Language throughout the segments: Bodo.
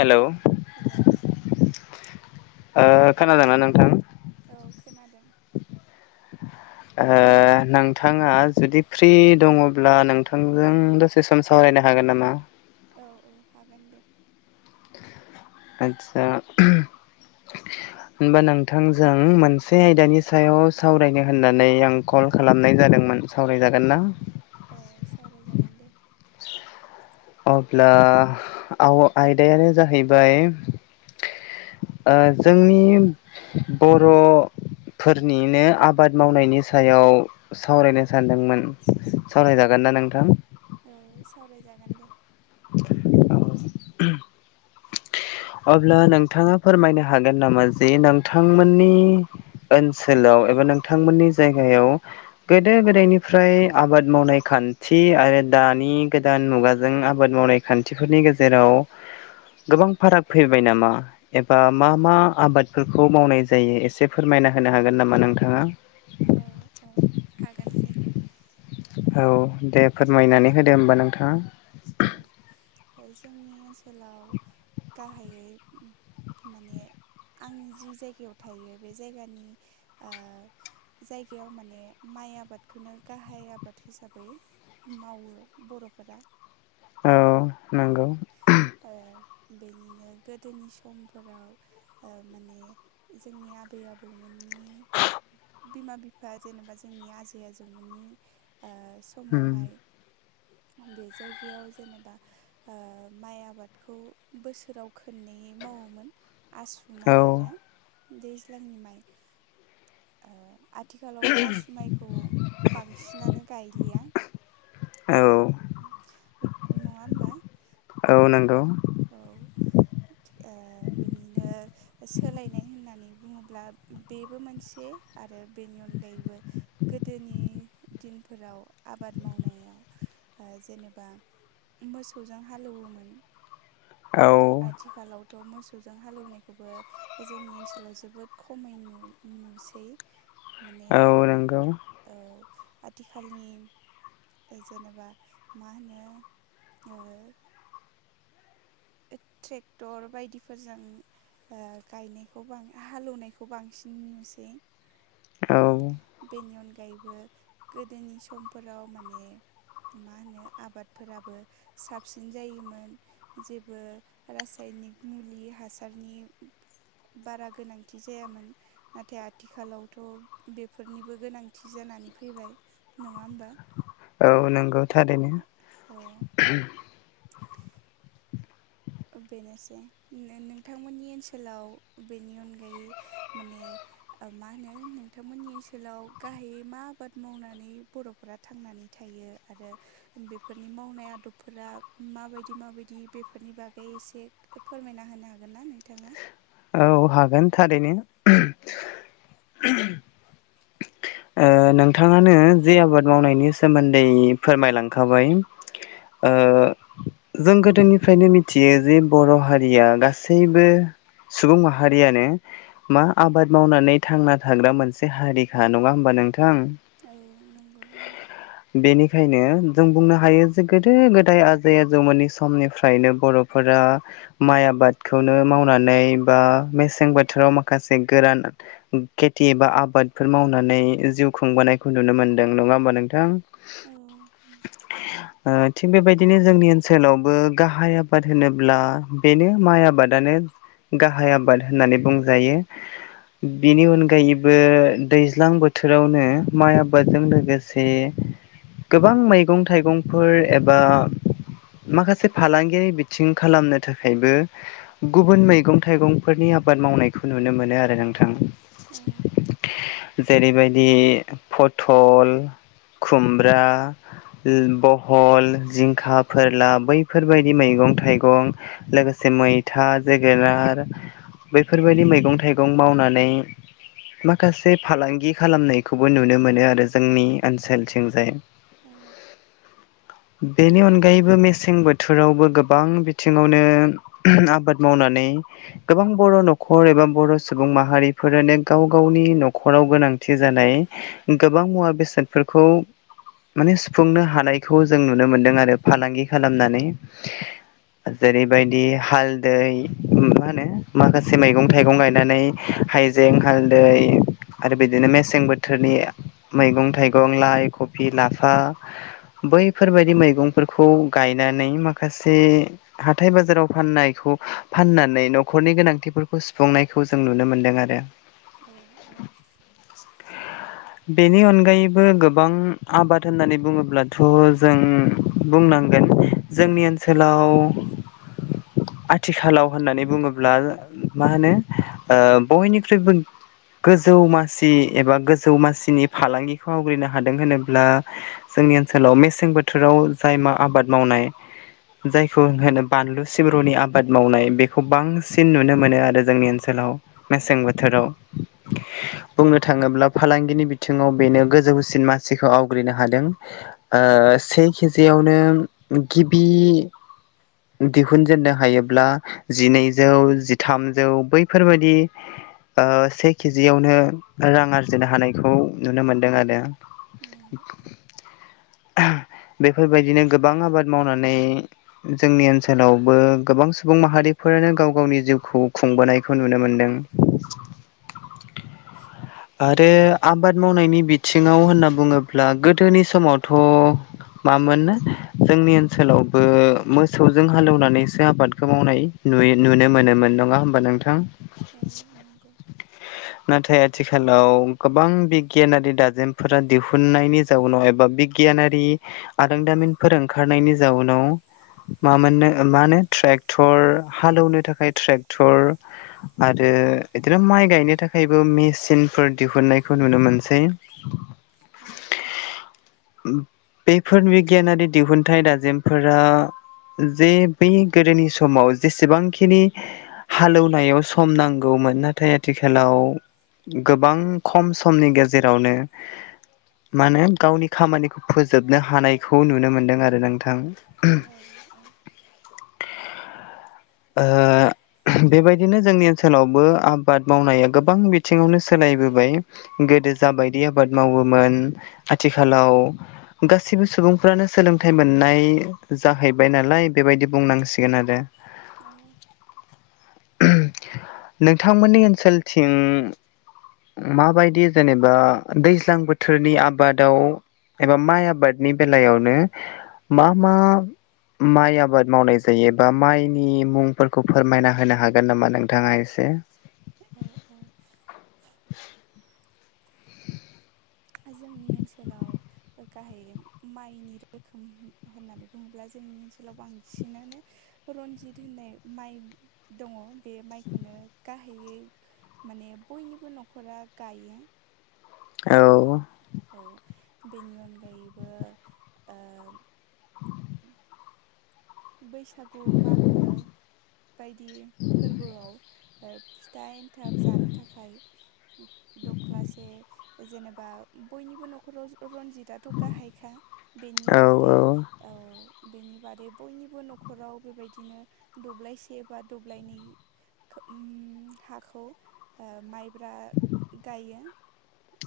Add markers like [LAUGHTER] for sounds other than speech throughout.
हेलौ हेलौ ओ खोनादोंना नोंथां औ खोनादों ओ नोंथाङा जुदि फ्रि दङ ब्ला नोंथांजों दसे सम सावरायनो हागोन नामा औ औ हागोन दे आदसा [UNINTELLIGIBLE] होनबा नोंथांजों मोनसे आयदानि सायाव सावरायनो होननानै आं कल खालामनाय जादोंमोन सावरायजागोन ना औ सावरायजागोन दे अब्ला आव आयदायानो जाहैबाय ओ जोंनि बर'फोरनिनो आबाद मावनायनि सायाव सावरायनो सानदोंमोन सावरायजागोन ना नोंथां औ सावरायजागोन दे औ [UNINTELLIGIBLE] अब्ला नोंथाङा फोरमायनो हागोन नामा जे नोंथांमोननि ओनसोलाव एबा नोंथांमोननि जायगायाव गोदो गोदायनिफ्राय आबाद मावनाय खान्थि आरो दानि गोदान मुगाजों आबाद मावनाय खान्थिफोरनि गेजेराव गोबां फाराग फैबाय नामा एबा मा मा आबादफोरखौ मावनाय जायो एसे फोरमायना होनो हागोन नामा नोंथाङा औ औ हागोन दे औ दे औ फोरमायनानै होदो होमबा नोंथाङा औ जोंनि ओनसोलाव गाहायै माने आंनि जि जायगायाव थायो बे जायगानि ओ जायगायाव माने माइ आबादखौनो गाहाय आबाद हिसाबै मावो बर'फोरा औ नोंगौ ओ बेनिनो गोदोनि समफोराव ओ माने जोंनि आबै आबौमोननि बिमा-बिफा जेनेबा जोंनि आजै-आजौमोननि ओ उम समावहाय बे जायगायाव जेनेबा ओ माइ आबादखौ बोसोराव खोननै मावोमोन आसु औ माइ आरो दैज्लांनि माइ ओ आथ आथिखालावथ' आसु माइखौ बांसिनानो गायलिया औ [INAUDIBLE] [UNINTELLIGIBLE] नंङा होमबा? औ नोंगौ औ ओ बिनिनो सोलायनाय होननानै बुंङोब्ला बेबो मोनसे आरो बेनि अनगायैबो गोदोनि दिनफोराव आबाद मावनायाव ओ जेनेबा मोसौजों हालौवोमोन [INAUDIBLE] आथिखालावथ' मोसौजों हालौवनायखौबो जोंनि ओनसोलाव जोबोद खमै नु नुसै माने औ नंगौ औ आथिखालनि जेनेबा मा होनो ओ ट्रेक्टर बायदिफोरजों ओ गायनायखौ बां हालेवनायखौ बांसिन नुसै औ बेनि अनगायैबो गोदोनि समफोराव माने मा होनो आबादफोराबो साबसिन जायोमोन जे बो रासायनिक मुलि हासारनि बारा गोनांथि जायामोन नाथाय आथिखालावथ' बेफोरनिबो गोनांथि जानानै फैबाय नङा होमबा औ नंगौ थारैनो औ बेनोसै नो नोंथांमोननि ओनसोलाव बेनि अनगायै माने ओ मा होनो नोंथांमोननि ओनसोलाव गाहायै मा आबाद मावनानै बर'फोरा थांनानै थायो आरो बेफोरनि मावनाय आदबफोरा माबायदि माबायदि बेफोरनि बाग बे एसे फोरमायना होनो हागोन ना नोंथाङा? औ हागोन थारैनो ओ नोंथाङानो जे आबाद मावनायनि सोमोन्दै फोरमायलांखाबाय ओ जों गोदोनिफ्रायनो मिथियो जे बर' हारिया गासैबो सुबुं माहा हारियानो मा आबाद मावनानै थांना थाग्रा मोनसे हारिखा नङा होमबा नोंथां औ नंगौ नंग बेनिखायनो जों बुंनो हायो जे गोदो गोदाय आजै-आजौमोननि समनिफ्रायनो बर' फोरा माइ आबादखौनो मावनानै बा मेसें बोथोराव माखासे गोरान खेथि बा आबादफोर मावनानै जिउ खुंबोनायखौ नुनो मोनदों नङा होमबा नोंथां [INAUDIBLE] औ नंगौ थिग बेबायदिनो जोंनि ओनसोलावबो गाहाय आबाद होनोब्ला बेनो माइ आबादानो गाहाय आबाद होननानै बुंजायो बिनि अनगायैबो दैज्लां बोथोरावनो माइ आबादजों लोगोसे से गोबां मैगं थाइगंफोर एबा माखासे फालांगियारि बिथिं खालामनो थाखायबो गुबुन मैगं थाइगं बेफोरनि आबाद मावनायखौ नुनो मोनो आरो नोंथां औ जेरैबायदि पथल खुमब्रा बहल जिंखा फोरला बैफोरबायदि मैगं थाइगं लोगोसे मैथा जोगोनार बैफोरबायदि मैगं थाइगं मावनानै माखासे फालांगि खालामनायखौबो नुनो मोनो आरो जोंनि ओनसोलथिंजाय औ बेनि अनगायैबो मेसें बोथोरावबो गोबां बिथिङावनो आबाद मावनानै गोबां बर' न'खर एबा बर' सुबुं माहारिफोरानो गाव गावनि न'खराव गोनां थि जानाय गोबां मुवा बेसादफोरखौ माने सुफुंनो हानायखौ जों नुनो मोन्दों आरो फालांगि खालामनानै जेरैबायदि हालदै मा होनो माखासे मैगं थाइगं गायनानै हाइजें हालदै आरो बिदिनो मेसें बोथोरनि मैगं थाइगं लाइ खफि लाफा बैफोरबायदि मैगंफोरखौ गायनानै माखासे हाथाय बाजाराव फाननायखौ फाननानै न न'खरनि गोनांथिफोरखौ सुफुंनायखौ जों नुनो मोन्दों आरो औ औ [UNINTELLIGIBLE] बेनि अनगायैबो गोबां आबाद होननानै बुङोब्लाथ' जों बुंनांगोन जोंनि ओनसोलाव आथिखालाव होननानै बुङोब्ला ब्ला मा होनो बयनिख्रुइबो गोजौ मासि एबा गोजौ मासिनि फालांगिखौ आवग्रिनो हादों होनोब्ला जोंनि ओनसोलाव मेसें बोथोराव जाय मा आबाद मावनाय जायखौ होनो बानलु सिब्रुनि आबाद मावनाय बेखौ बां बांसिन नुनो मोनो आरो जोंनि ओनसोलाव औ मेसें बोथोराव बुंनो थाङोब्ला फालांगिनि बिथिङाव बेनो गोजौसिन मासिखौ आवग्रिनो हादों ओ से केजियावनो गिबि दिहुनजेननो हायोब्ला जिनै जौ जिथामजौ बैफोरबायदि से केजियावनो रां आरजिनो हानायखौ नुनो मोनदों आरो औ औ बेफोरबायदिनो गोबां आबाद मावनानै जोंनि ओनसोलावबो गोबां सुबुं माहारिफोरानो गाव गावनि जिउखौ खुंबोनायखौ नुनो मोनदों आरो आबाद मावनायनि बिथिङाव होनना बुङोब्ला गोदोनि समावथ' मामोन जोंनि ओनसोलावबो मोसौजों हालेवनानैसो आबादखौ मावनाय नुयो नुनो मोनोमोन नङा होमबा नोंथां औ नंगौ नाथाय आथिखालाव गोबां बिगियानारि दाजेमफोरा दिहुननायनि जाउनाव एबा बिग गियानारि आदांदामिनफोर ओंखारनायनि जाउनाव मा मोननो मा होनो ट्रेक्टर हालेवनो थाखाय ट्रेक्टर आरो बिदिनो माइ गायनो थाखायबो मेचिनफोर दिहुननायखौ नुनो मोनसै [INAUDIBLE] औ औ बेफोर बिगियानारि दिहुनथाइ दाजेमफोरा जे बै गोदोनि समाव जेसेबांखिनि हालौवनायाव सम नांगौमोन नाथाय आथिखालाव गोबां खम समनि गेजेरावनो माने गावनि खामानिखौ फोजोबनो हानायखौ नुनो मोन्दों आरो नोंथां। औ औ ओ ओ बेबायदिनो जोंनि ओनसोलावबो आबाद मावनाया गोबां बिथिङावनो सोलायबोबाय गोदो जाबायदि आबाद मावोमोन आथिखालाव गासैबो सुबुंफ्रानो सोलोंथाइ मोननाय जाहैबाय नालाय बेबायदि बुंनांसिगोन आरो। औ नोंथांमोननि ओनसोलथिं माबायदि जेनेबा दैज्लां बोथोरनि आबादाव एबा माइ आबादनि बेलायावनो मा मा माइ आबाद मावनाय जायोबा माइनि मुंफोरखौ फोरमायना होनो हागोन नामा नोंथाङा एसे? औ औ [INAUDIBLE] जोंनि ओनसोलाव ओ गाहाय माइनि रोखोम होननानै बुङोब्ला जोंनि ओनसोलाव बांसिनानो रनजित होननाय माइ दङ बे माइखौनो गाहायै माने बयनिबो न'खरा गायो। ओ औ औ बेनि अनगायैबो ओ बैसागु मागो बायदि फोरबोआव ओ फिथा एन्थाब जानो थाखाय दख्लासे जेनेबा बयनिबो न'खराव र-रनजितआथ' गाहायखा बेनि औ बादै औ औ बेनि बादै बयनिबो न'खराव बेबायदिनो दब्लायसे बा दब्लायनै खो ओम हाखौ माइब्रा गायो।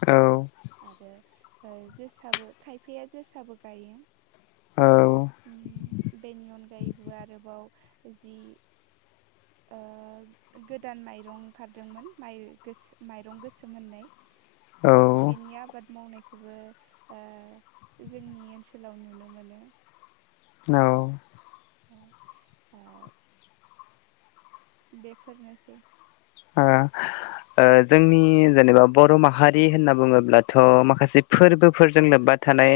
औ। आरो ओ जोसाबो खायफाया जोसाबो गायो। औ। ओम बेनि अनगायैबो आरोबाव जि ओ गो- गोदान माइरं ओंखारदोंमोन माइ गोस- माइरं गोसोम होन्नाय औ। बेनि आबाद मावनायखौबो जोंनि ओनसोलाव नुनो मोनो। औ। औ, ओ बेफोरनोसै। ओ ओ जोंनि जेनेबा बर' माहारि होनना बुङोब्लाथ' माखासे फोरबोफोरजों लोब्बा थानाय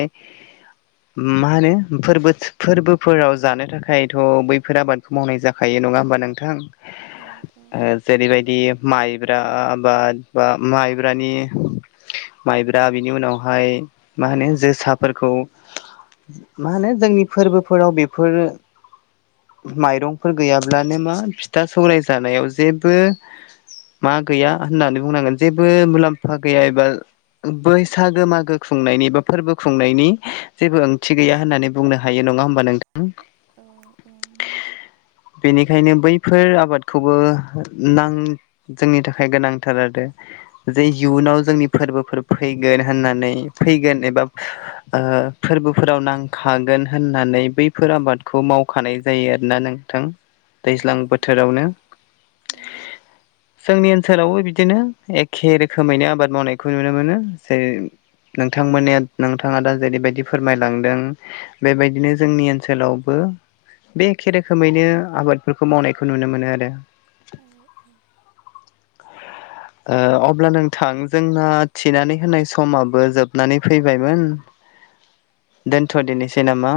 मा होनो फोरबोत फोरबोफोराव जानो थाखायथ' बैफोर आबादखौ मावनाय जा खायो नङा होमबा नोंथां? औ औ ओ जेरैबाय दि माइब्रा बाद- बा माइब्रानि माइब्रा बिनि उनावहाय मा होनो जोसाफोरखौ मा होनो जोंनि फोरबोफोराव बेफोरो माइरंफोर गैयाब्लानो मा फिथा सौराय जानायाव जेबो मा गैया होननानै बुंनांगोन जेबो मुलाम्फा गैया एबा बैसागो मागो खुंनायनि बा फोरबो खुंनायनि जेबो ओंथि गैया होननानै बुंनो हायो नङा होमबा नों औ औ नंगौ। बेनिखायनो बैफोर आबादखौबो नां जोंनि थाखाय गोनांथार आरो। जे इयुनाव जोंनि फोरबोफोर फैगोन होननानै फैगोन एबा फोरबोफोराव नांखागोन होननानै बैफोर आबादखौ मावखानाय जायो आरोना नोंथां। औ दैज्लां नंगौ बोथोरावनो नंगौ। जोंनि ओनसोलावबो बिदिनो एखे रोखोमैनो आबाद मावनायखौ नुनो मोनो, जेरै नोंथांमोन नोंथाङा दा जेरैबायदि फोरमायलांदों। बेबायदिनो जोंनि ओनसोलावबो बे एखे रोखोमैनो आबादफोरखौ मावनायखौ नुनो मोनो आरो। औ औ। ओ अब्ला नोंथां जोंना थिनानै होनाय समाबो जोबनानै फैबायमोन। दोनथ' दिनोसै नामा?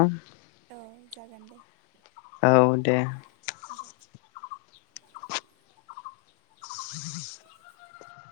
औ जागोन दे औ दे। दे [UNINTELLIGIBLE]